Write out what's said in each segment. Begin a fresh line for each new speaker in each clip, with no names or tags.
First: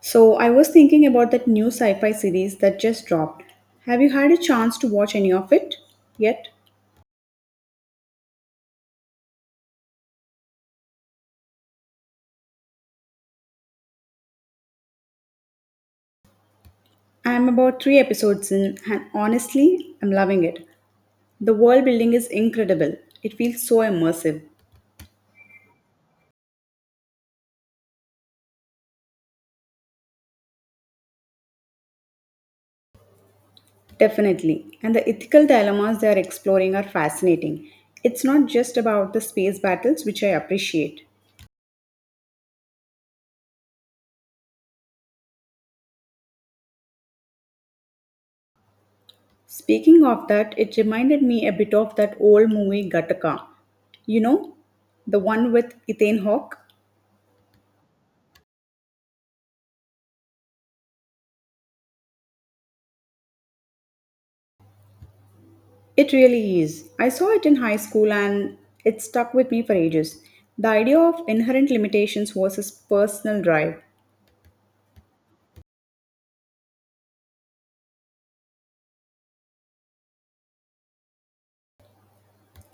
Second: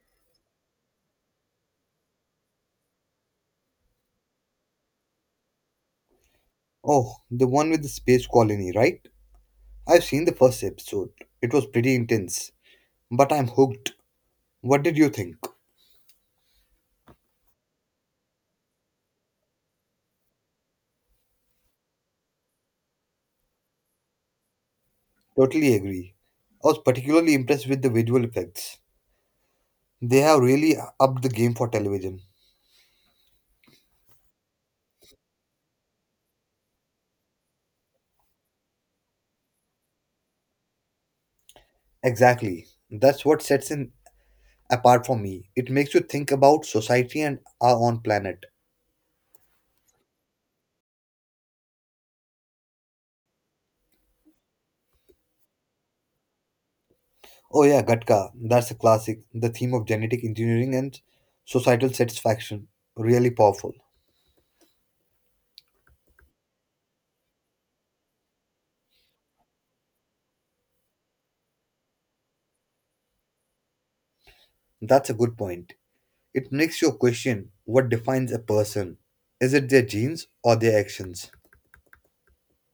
So, I was thinking about that new sci fi series that just dropped. Have you had a chance to watch any of it yet?
Oh, the one with the space colony, right? I've seen the first episode. It was pretty intense, but I'm hooked. What did you think?
I'm about three episodes in, and honestly, I'm loving it. The world building is incredible, it feels so immersive.
Totally agree. I was particularly impressed with the visual effects. They have really upped the game for television.
Definitely. And the ethical dilemmas they are exploring are fascinating. It's not just about the space battles, which I appreciate.
Exactly. That's what sets it apart for me. It makes you think about society and our own planet.
Speaking of that, it reminded me a bit of that old movie Gattaca. You know, the one with Ethan Hawke?
Oh yeah, Gattaca. That's a classic. The theme of genetic engineering and societal satisfaction. Really powerful.
It really is. I saw it in high school and it stuck with me for ages. The idea of inherent limitations versus personal drive.
That's a good point. It makes you question what defines a person. Is it their genes or their actions?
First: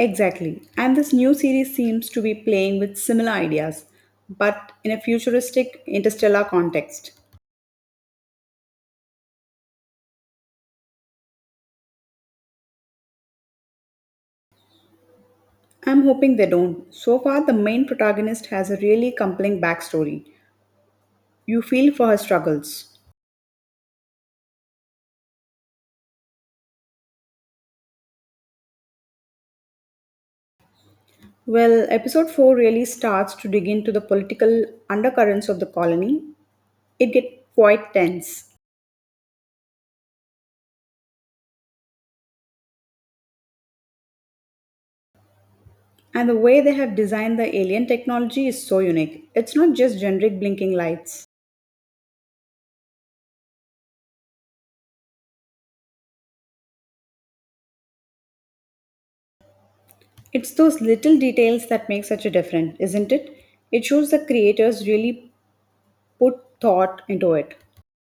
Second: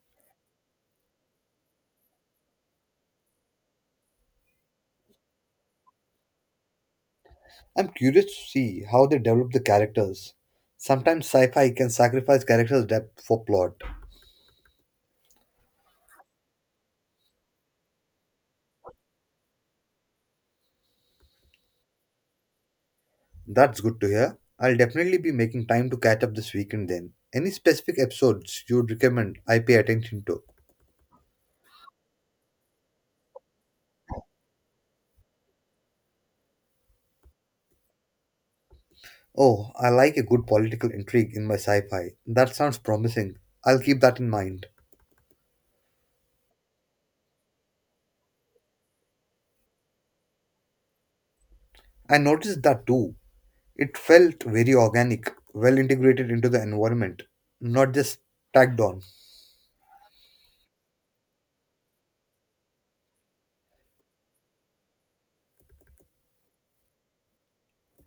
Exactly. And this new series seems to be playing with similar ideas, but in a futuristic interstellar context.
I'm curious to see how they develop the characters. Sometimes sci fi can sacrifice characters' depth for plot.
I'm hoping they don't. So far, the main protagonist has a really compelling backstory. You feel for her struggles.
That's good to hear. I'll definitely be making time to catch up this weekend then. Any specific episodes you'd recommend I pay attention to?
Well, episode 4 really starts to dig into the political undercurrents of the colony. It gets quite tense.
Oh, I like a good political intrigue in my sci fi. That sounds promising. I'll keep that in mind.
And the way they have designed the alien technology is so unique. It's not just generic blinking lights.
I noticed that too. It felt very organic, well integrated into the environment, not just tacked on.
It's those little details that make such a difference, isn't it? It shows the creators really put thought into it.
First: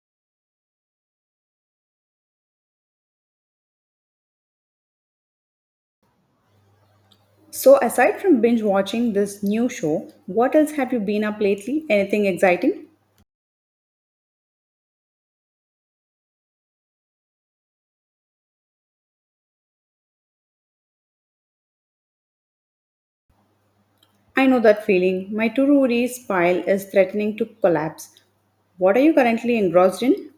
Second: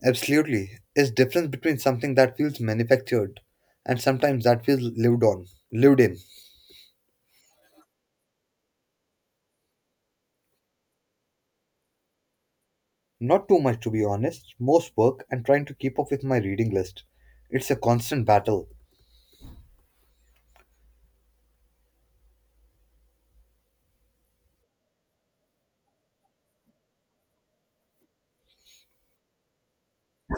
Absolutely. It's difference between something that feels manufactured and sometimes that feels lived on, lived in.
So aside from binge watching this new show, what else have you been up lately? Anything exciting?
Not too much to be honest, most work and trying to keep up with my reading list. It's a constant battle.
I know that feeling. My to-do list pile is threatening to collapse. What are you currently engrossed in?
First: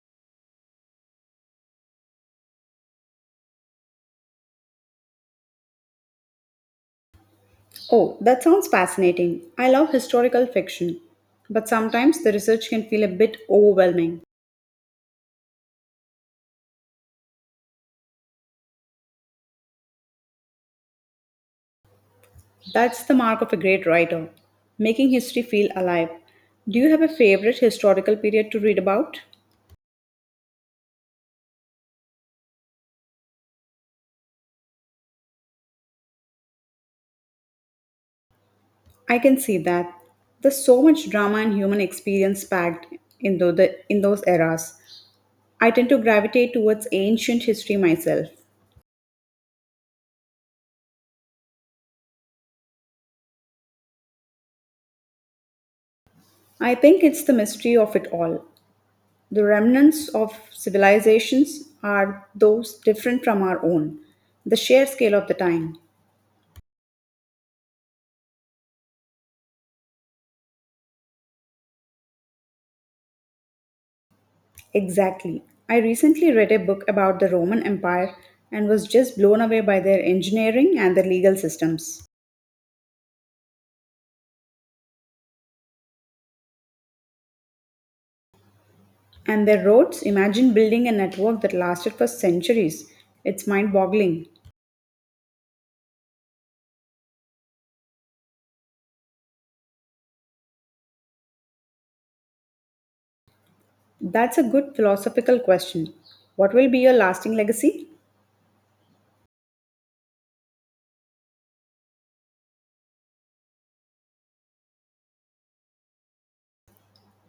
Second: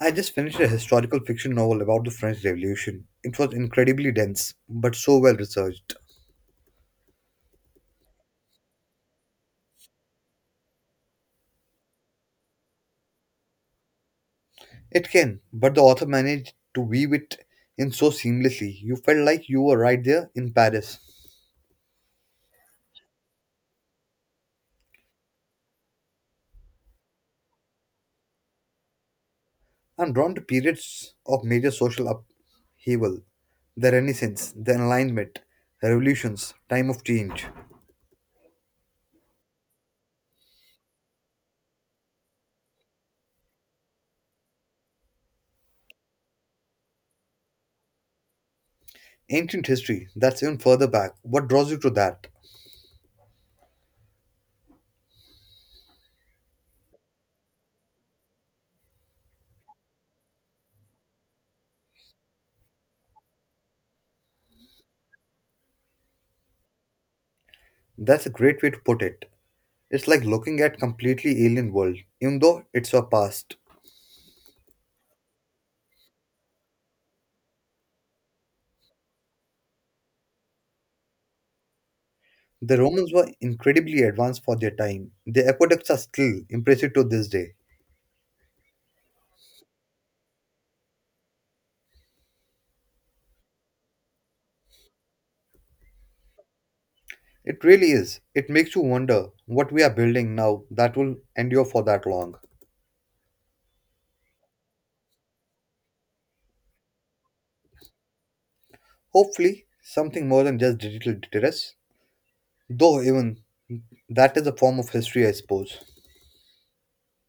I just finished a historical fiction novel about the French Revolution. It was incredibly dense, but so well researched.
Oh, that sounds fascinating. I love historical fiction, but sometimes the research can feel a bit overwhelming.
It can, but the author managed to weave it in so seamlessly. You felt like you were right there in Paris.
That's the mark of a great writer, making history feel alive. Do you have a favorite historical period to read about?
I'm drawn to periods of major social upheaval, the Renaissance, the Enlightenment, revolutions, time of change.
I can see that. There's so much drama and human experience packed in, in those eras. I tend to gravitate towards ancient history myself.
Ancient history, that's even further back. What draws you to that?
I think it's the mystery of it all, the remnants of civilizations are those different from our own, the sheer scale of the time.
That's a great way to put it. It's like looking at completely alien world, even though it's our past.
Exactly. I recently read a book about the Roman Empire and was just blown away by their engineering and their legal systems.
The Romans were incredibly advanced for their time. Their aqueducts are still impressive to this day.
And their roads, imagine building a network that lasted for centuries. It's mind boggling.
It really is. It makes you wonder what we are building now that will endure for that long.
That's a good philosophical question. What will be your lasting legacy?
Hopefully, something more than just digital deterrence, though, even that is a form of history, I suppose.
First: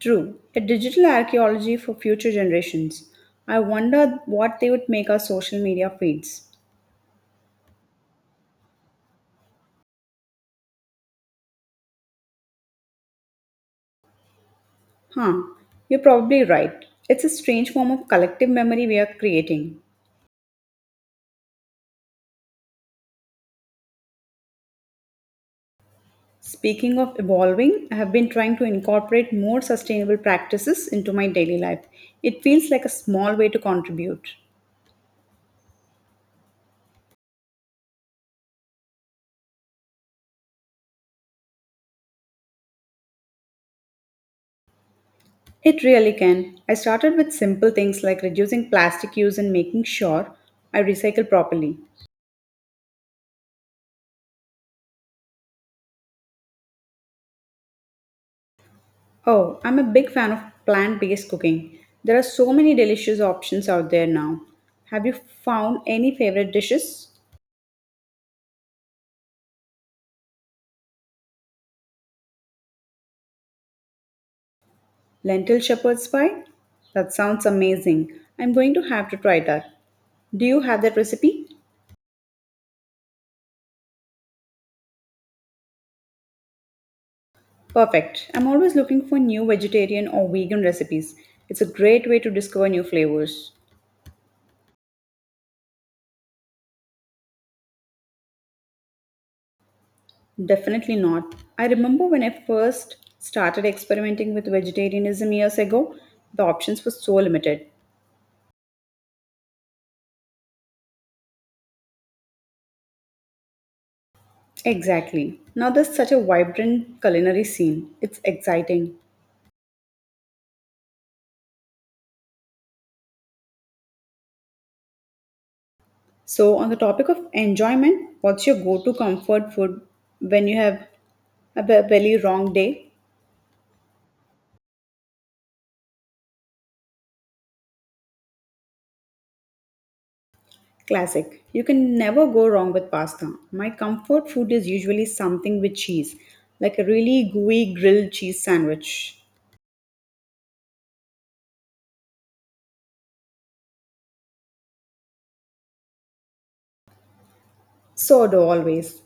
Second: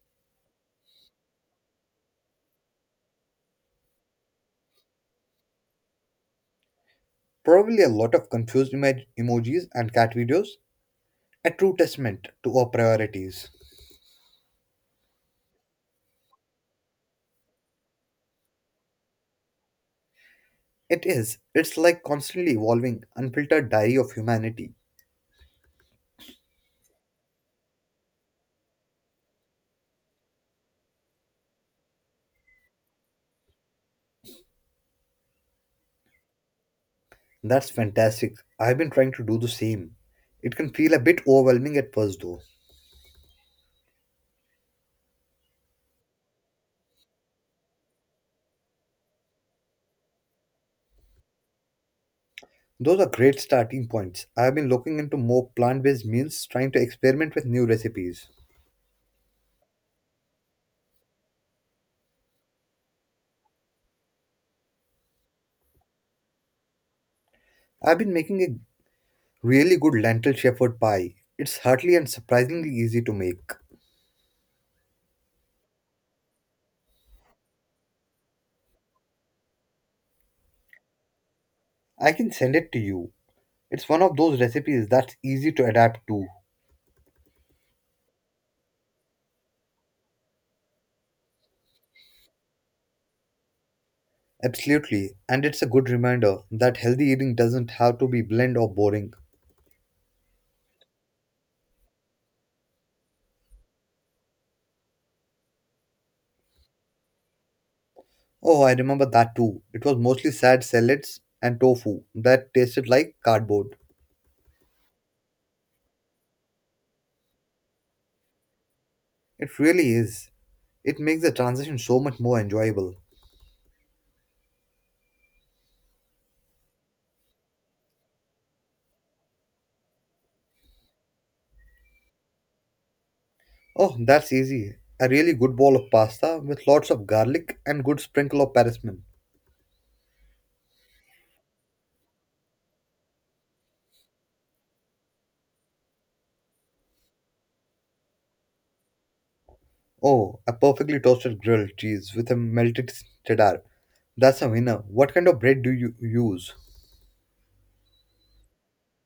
True, a digital archaeology for future generations. I wonder what they would make our social media feeds.
Probably a lot of confused emojis and cat videos, a true testament to our priorities.
Huh, you're probably right. It's a strange form of collective memory we are creating.
It is. It's like constantly evolving, unfiltered diary of humanity.
Speaking of evolving, I have been trying to incorporate more sustainable practices into my daily life. It feels like a small way to contribute.
That's fantastic. I've been trying to do the same. It can feel a bit overwhelming at first, though.
It really can. I started with simple things like reducing plastic use and making sure I recycle properly.
Those are great starting points. I have been looking into more plant based meals, trying to experiment with new recipes.
Oh, I'm a big fan of plant based cooking. There are so many delicious options out there now. Have you found any favorite dishes?
I've been making a really good lentil shepherd pie. It's hearty and surprisingly easy to make.
Lentil shepherd's pie? That sounds amazing. I'm going to have to try that. Do you have that recipe?
I can send it to you. It's one of those recipes that's easy to adapt to.
Perfect. I'm always looking for new vegetarian or vegan recipes. It's a great way to discover new flavors.
Absolutely, and it's a good reminder that healthy eating doesn't have to be bland or boring.
Definitely not. I remember when I first started experimenting with vegetarianism years ago, the options were so limited.
Oh, I remember that too. It was mostly sad salads and tofu that tasted like cardboard.
Exactly. Now there's such a vibrant culinary scene. It's exciting.
It really is. It makes the transition so much more enjoyable.
So, on the topic of enjoyment, what's your go to comfort food when you have a belly wrong day?
Oh, that's easy. A really good bowl of pasta with lots of garlic and good sprinkle of parmesan.
Classic. You can never go wrong with pasta. My comfort food is usually something with cheese, like a really gooey grilled cheese sandwich.
Oh, a perfectly toasted grilled cheese with a melted cheddar. That's a winner. What kind of bread do you use?
Sourdough always.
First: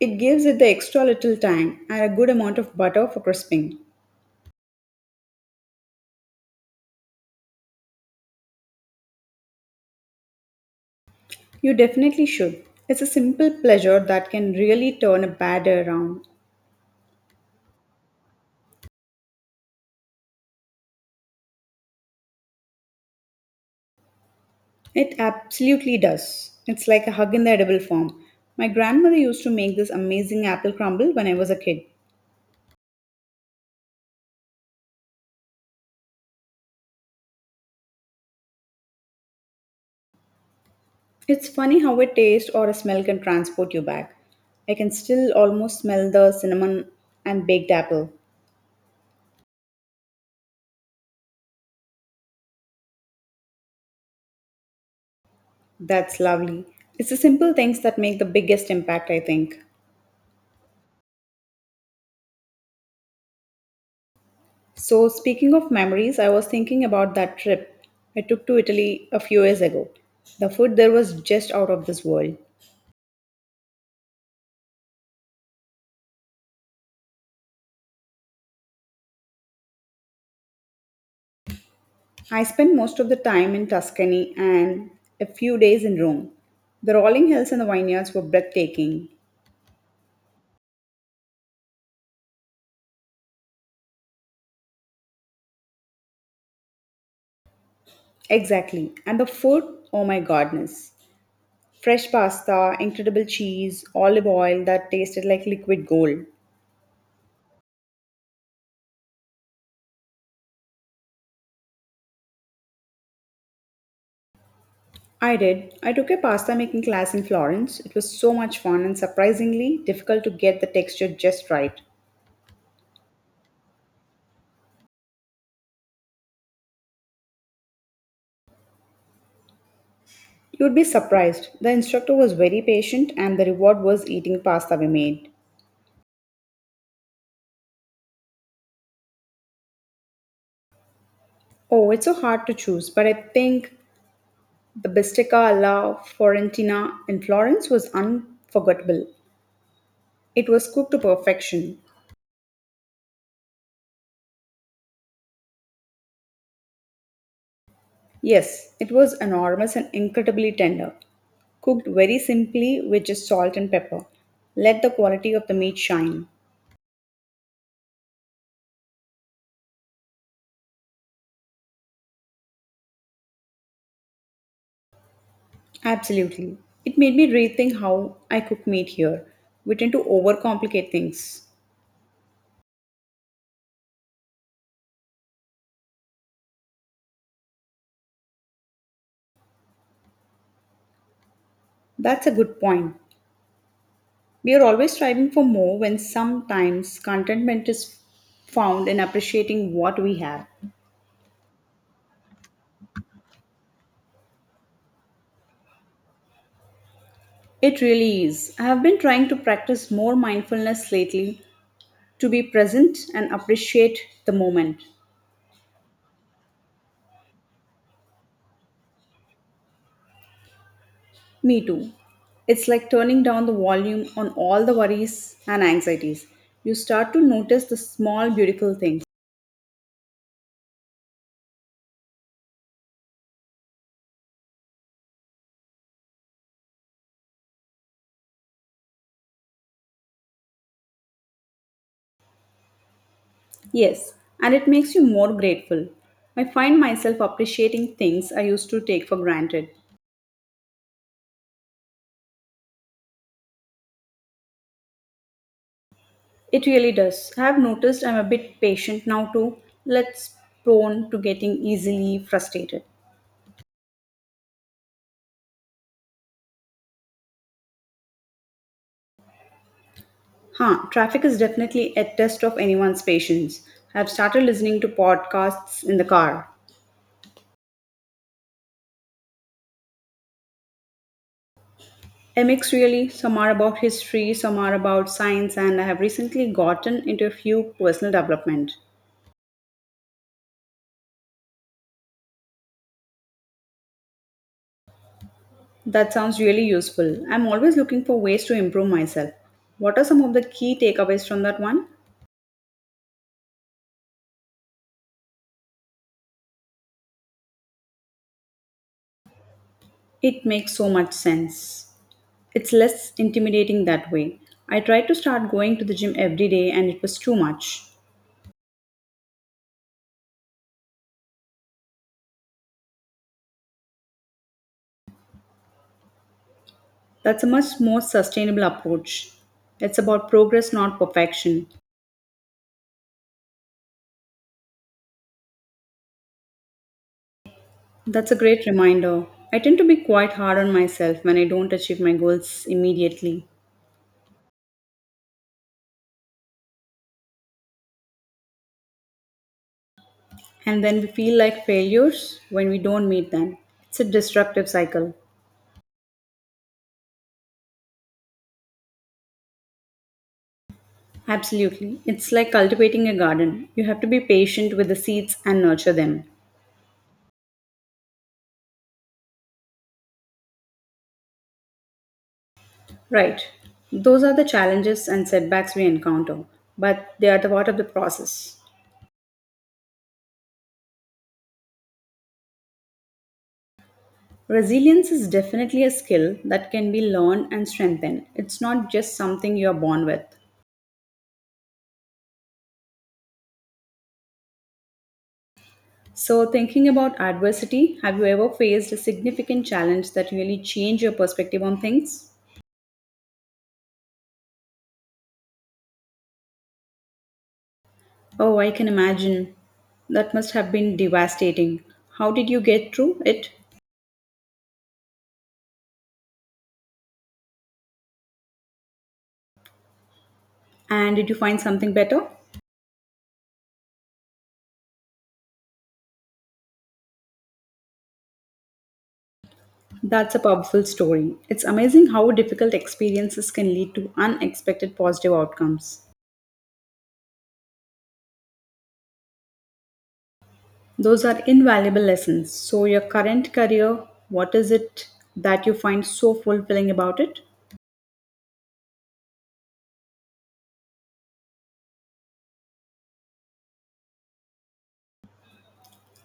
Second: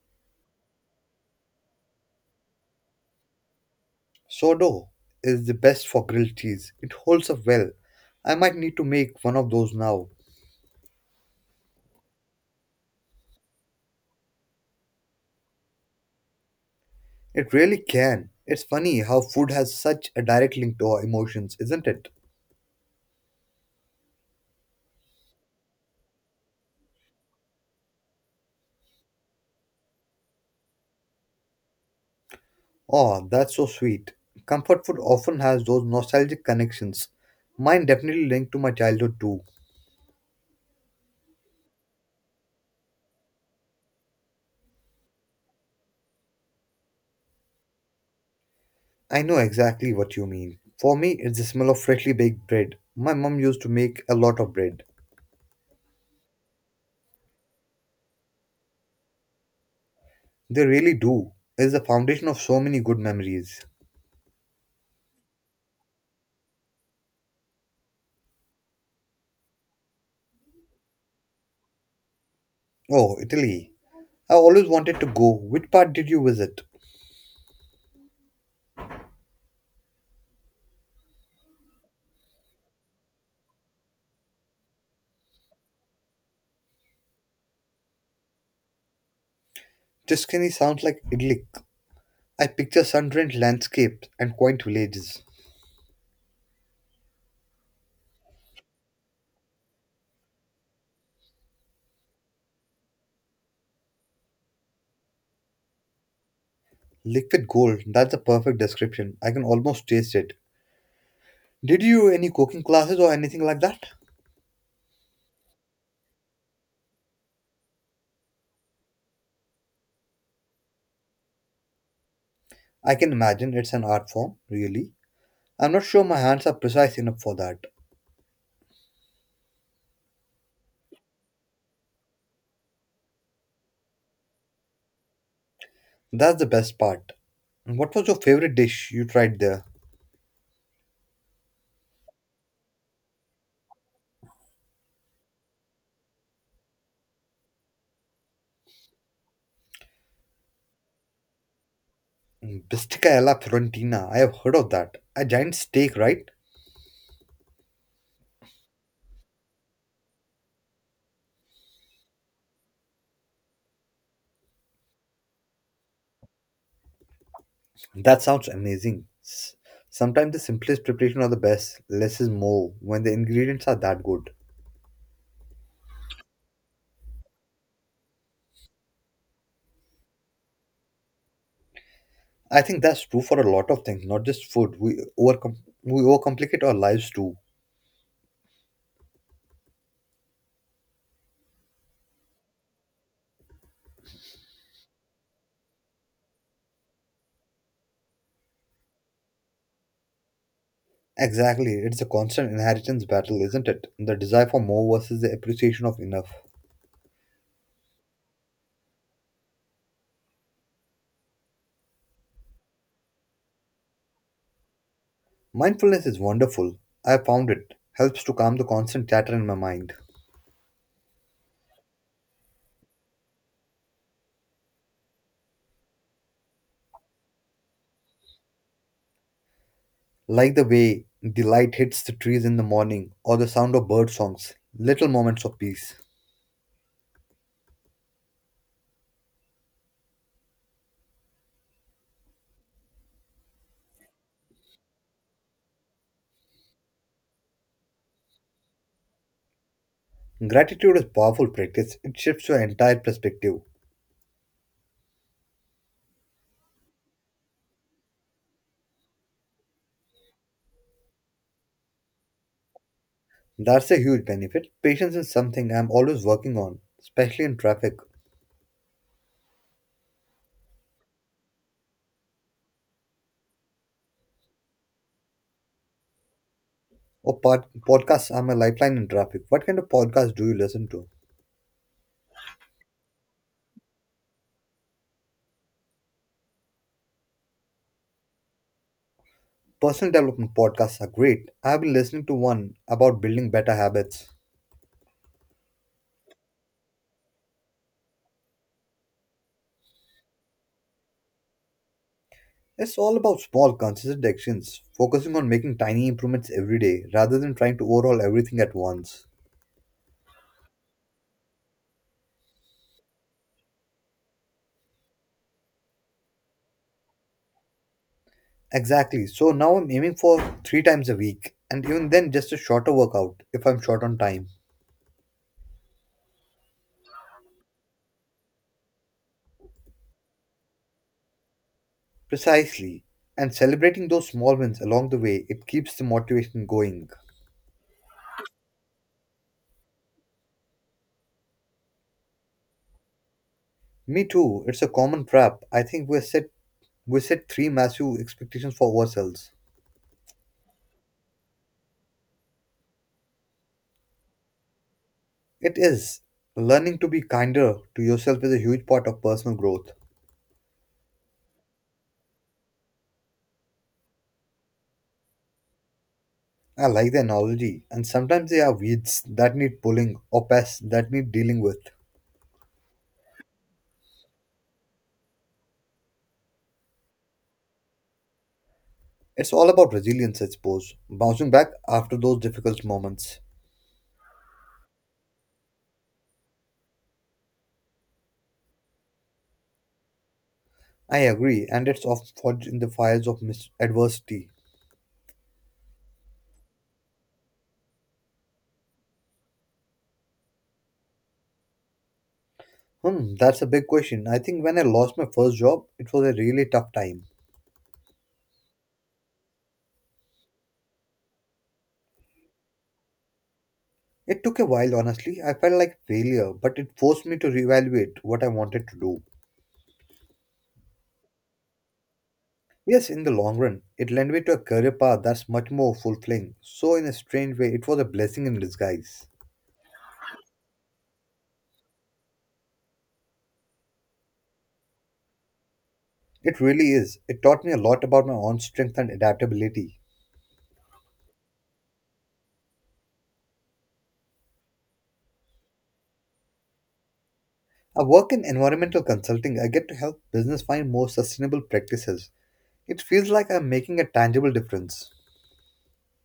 It gives it the extra little tang and a good amount of butter for crisping.
Sourdough is the best for grilled cheese. It holds up well. I might need to make one of those now.
You definitely should. It's a simple pleasure that can really turn a bad day around.
It really can. It's funny how food has such a direct link to our emotions, isn't it?
It absolutely does. It's like a hug in the edible form. My grandmother used to make this amazing apple crumble when I was a kid.
Oh, that's so sweet. Comfort food often has those nostalgic connections. Mine definitely linked to my childhood too.
It's funny how a taste or a smell can transport you back. I can still almost smell the cinnamon and baked apple.
I know exactly what you mean. For me, it's the smell of freshly baked bread. My mom used to make a lot of bread.
That's lovely. It's the simple things that make the biggest impact, I think.
They really do. It's the foundation of so many good memories.
So, speaking of memories, I was thinking about that trip I took to Italy a few years ago. The food there was just out of this world.
Oh, Italy. I always wanted to go. Which part did you visit?
I spent most of the time in Tuscany and a few days in Rome. The rolling hills and the vineyards were breathtaking.
Tuscany sounds like idyllic. I picture sun-drenched landscapes and quaint villages.
Exactly. And the food, oh my goodness. Fresh pasta, incredible cheese, olive oil that tasted like liquid gold.
Liquid gold, that's a perfect description. I can almost taste it. Did you any cooking classes or anything like that?
I did. I took a pasta making class in Florence. It was so much fun and surprisingly difficult to get the texture just right.
I can imagine it's an art form, really. I'm not sure my hands are precise enough for that.
You'd be surprised. The instructor was very patient, and the reward was eating pasta we made.
That's the best part. What was your favorite dish you tried there?
Oh, it's so hard to choose, but I think the bistecca alla Fiorentina in Florence was unforgettable. It was cooked to perfection.
Bistica alla Fiorentina. I have heard of that. A giant steak, right?
Yes, it was enormous and incredibly tender. Cooked very simply with just salt and pepper. Let the quality of the meat shine.
That sounds amazing. Sometimes the simplest preparation are the best. Less is more when the ingredients are that good.
Absolutely. It made me rethink how I cook meat here. We tend to overcomplicate things.
I think that's true for a lot of things, not just food. We overcom- overcomplicate our lives too.
That's a good point. We are always striving for more when sometimes contentment is found in appreciating what we have.
Exactly, it's a constant inheritance battle, isn't it? The desire for more versus the appreciation of enough.
It really is. I have been trying to practice more mindfulness lately to be present and appreciate the moment.
Mindfulness is wonderful. I found it helps to calm the constant chatter in my mind.
Me too. It's like turning down the volume on all the worries and anxieties. You start to notice the small, beautiful things.
Like the way the light hits the trees in the morning or the sound of bird songs, little moments of peace.
Yes, and it makes you more grateful. I find myself appreciating things I used to take for granted.
Gratitude is powerful practice. It shifts your entire perspective.
It really does. I've noticed I'm a bit patient now too. Let's prone to getting easily frustrated.
That's a huge benefit. Patience is something I'm always working on, especially in traffic.
Huh, traffic is definitely a test of anyone's patience. I've started listening to podcasts in the car.
Oh, podcasts are my lifeline in traffic. What kind of podcasts do you listen to?
A mix really, some are about history, some are about science, and I have recently gotten into a few personal development.
Personal development podcasts are great. I have been listening to one about building better habits.
That sounds really useful. I'm always looking for ways to improve myself. What are some of the key takeaways from that one?
It's all about small, consistent actions, focusing on making tiny improvements every day rather than trying to overhaul everything at once.
It makes so much sense. It's less intimidating that way. I tried to start going to the gym every day and it was too much.
Exactly. So now I'm aiming for three times a week, and even then, just a shorter workout if I'm short on time.
That's a much more sustainable approach. It's about progress, not perfection.
Precisely. And celebrating those small wins along the way, it keeps the motivation going.
That's a great reminder. I tend to be quite hard on myself when I don't achieve my goals immediately.
Me too. It's a common trap. I think we set three massive expectations for ourselves.
And then we feel like failures when we don't meet them. It's a destructive cycle.
It is. Learning to be kinder to yourself is a huge part of personal growth.
Absolutely. It's like cultivating a garden. You have to be patient with the seeds and nurture them.
I like the analogy, and sometimes there are weeds that need pulling or pests that need dealing with.
Right. Those are the challenges and setbacks we encounter, but they are the part of the process.
It's all about resilience, I suppose, bouncing back after those difficult moments.
Resilience is definitely a skill that can be learned and strengthened. It's not just something you're born with.
I agree, and it's often forged in the fires of adversity.
So, thinking about adversity, have you ever faced a significant challenge that really changed your perspective on things?
Hmm, that's a big question. I think when I lost my first job, it was a really tough time.
Oh, I can imagine. That must have been devastating. How did you get through it?
It took a while, honestly. I felt like failure, but it forced me to reevaluate what I wanted to do.
And did you find something better?
Yes, in the long run, it led me to a career path that's much more fulfilling. So, in a strange way, it was a blessing in disguise.
That's a powerful story. It's amazing how difficult experiences can lead to unexpected positive outcomes.
It really is. It taught me a lot about my own strength and adaptability.
Those are invaluable lessons. So, your current career, what is it that you find so fulfilling about it?
I work in environmental consulting. I get to help business find more sustainable practices. It feels like I'm making a tangible difference.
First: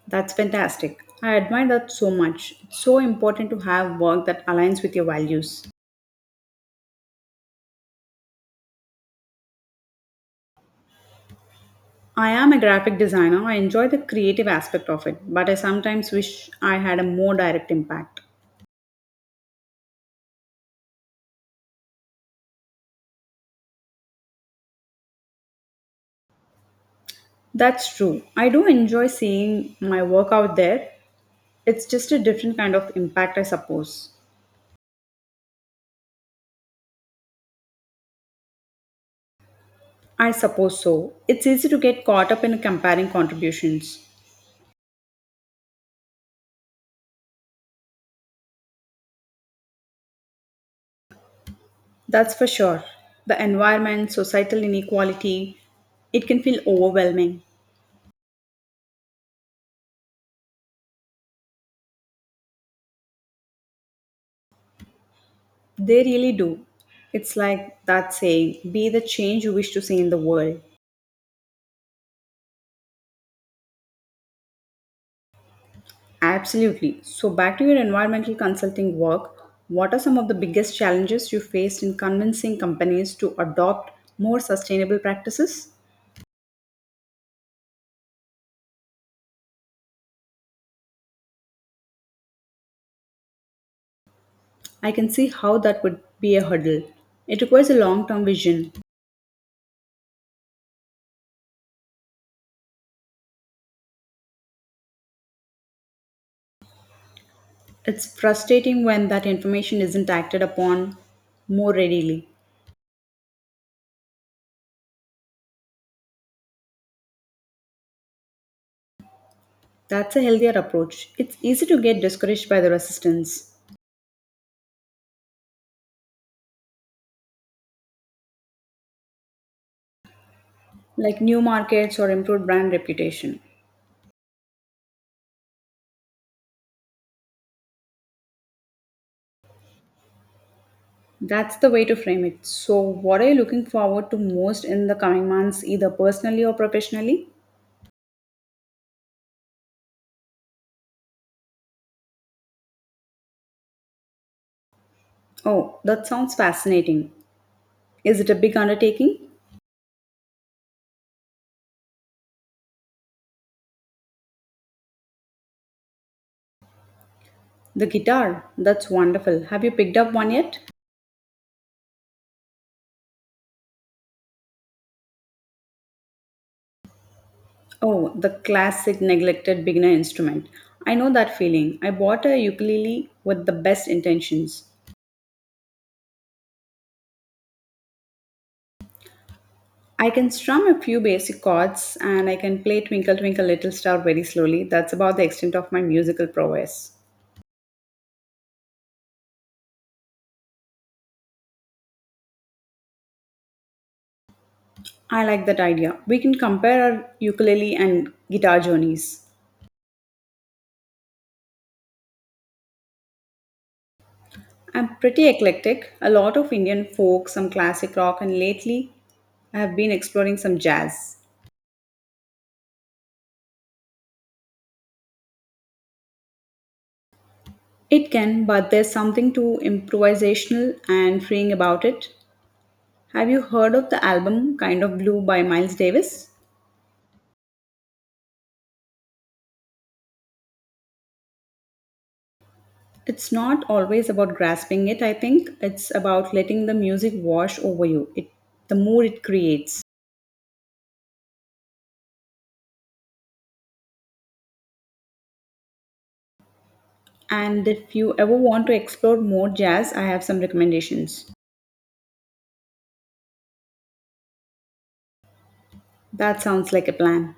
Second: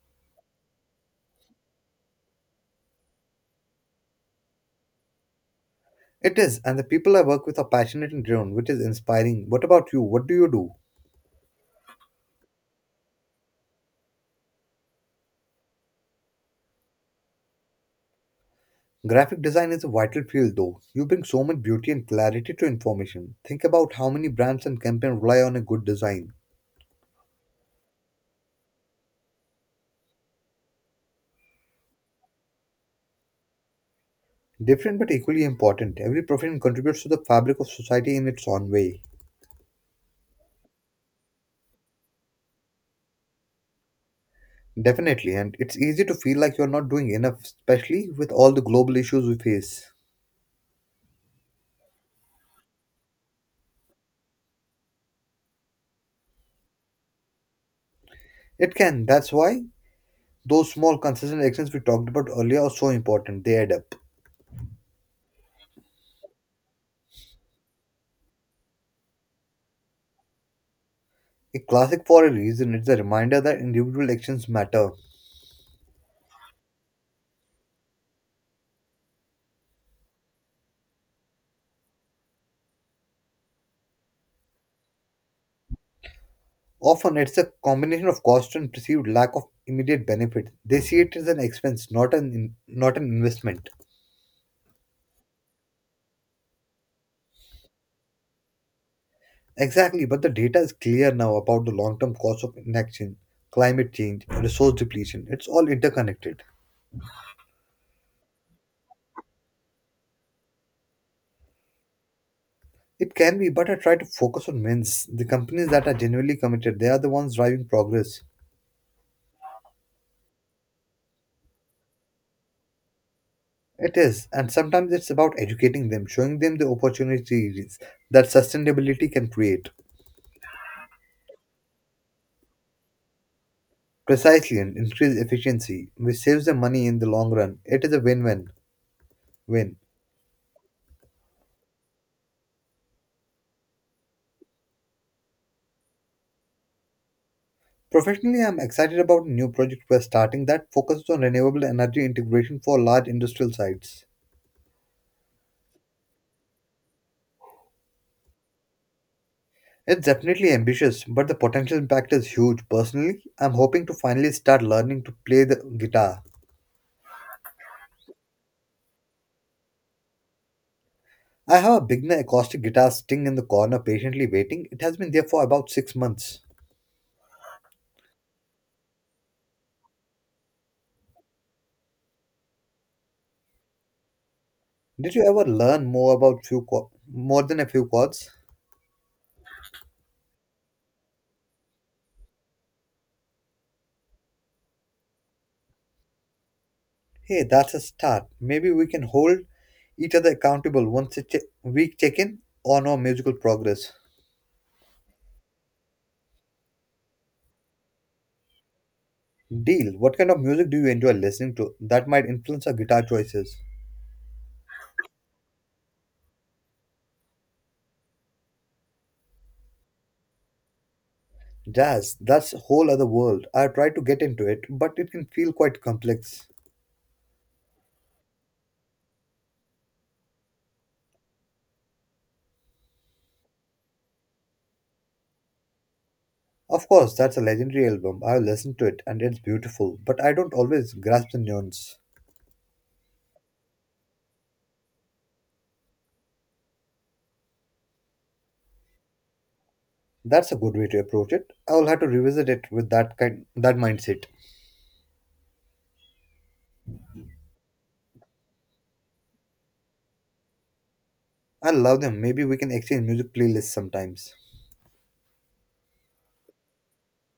That's fantastic. I admire that so much. It's so important to have work that aligns with your values.
It is, and the people I work with are passionate and driven, which is inspiring. What about you? What do you do?
I am a graphic designer. I enjoy the creative aspect of it, but I sometimes wish I had a more direct impact.
Graphic design is a vital field, though. You bring so much beauty and clarity to information. Think about how many brands and campaigns rely on a good design.
That's true. I do enjoy seeing my work out there. It's just a different kind of impact, I suppose.
Different but equally important, every profession contributes to the fabric of society in its own way.
I suppose so. It's easy to get caught up in comparing contributions.
Definitely, and it's easy to feel like you're not doing enough, especially with all the global issues we face.
That's for sure. The environment, societal inequality, it can feel overwhelming.
It can, that's why those small consistent actions we talked about earlier are so important, they add up.
They really do. It's like that saying be the change you wish to see in the world.
A classic for a reason, it's a reminder that individual actions matter.
Absolutely. So, back to your environmental consulting work, what are some of the biggest challenges you faced in convincing companies to adopt more sustainable practices?
Often, it's a combination of cost and perceived lack of immediate benefit. They see it as an expense, not an investment.
I can see how that would be a hurdle. It requires a long term vision.
Exactly, but the data is clear now about the long term cost of inaction, climate change, resource depletion. It's all interconnected.
It's frustrating when that information isn't acted upon more readily.
It can be, but I try to focus on wins. The companies that are genuinely committed, they are the ones driving progress.
That's a healthier approach. It's easy to get discouraged by the resistance,
It is, and sometimes it's about educating them, showing them the opportunities that sustainability can create.
like new markets or improved brand reputation.
Precisely, and increase efficiency, which saves them money in the long run. It is a win win win.
That's the way to frame it. So, what are you looking forward to most in the coming months, either personally or professionally?
Professionally, I'm excited about a new project we're starting that focuses on renewable energy integration for large industrial sites.
Oh, that sounds fascinating. Is it a big undertaking?
It's definitely ambitious, but the potential impact is huge. Personally, I'm hoping to finally start learning to play the guitar.
The guitar, that's wonderful. Have you picked up one yet?
I have a beginner acoustic guitar sitting in the corner patiently waiting. It has been there for about 6 months.
Oh, the classic neglected beginner instrument. I know that feeling. I bought a ukulele with the best intentions.
Did you ever learn more about more than a few chords?
I can strum a few basic chords and I can play Twinkle Twinkle Little Star very slowly. That's about the extent of my musical prowess.
Hey, that's a start. Maybe we can hold each other accountable once a week check in on our musical progress.
I like that idea. We can compare our ukulele and guitar journeys.
Deal, what kind of music do you enjoy listening to that might influence our guitar choices?
I'm pretty eclectic, a lot of Indian folk, some classic rock, and lately I have been exploring some jazz.
Jazz, that's a whole other world. I tried to get into it, but it can feel quite complex.
It can, but there's something too improvisational and freeing about it. Have you heard of the album Kind of Blue by Miles Davis?
Of course, that's a legendary album. I've listened to it and it's beautiful, but I don't always grasp the nuance.
It's not always about grasping it, I think. It's about letting the music wash over you, the mood it creates.
That's a good way to approach it. I'll have to revisit it with that mindset.
And if you ever want to explore more jazz, I have some recommendations.
I love them. Maybe we can exchange music playlists sometimes.
That sounds like a plan.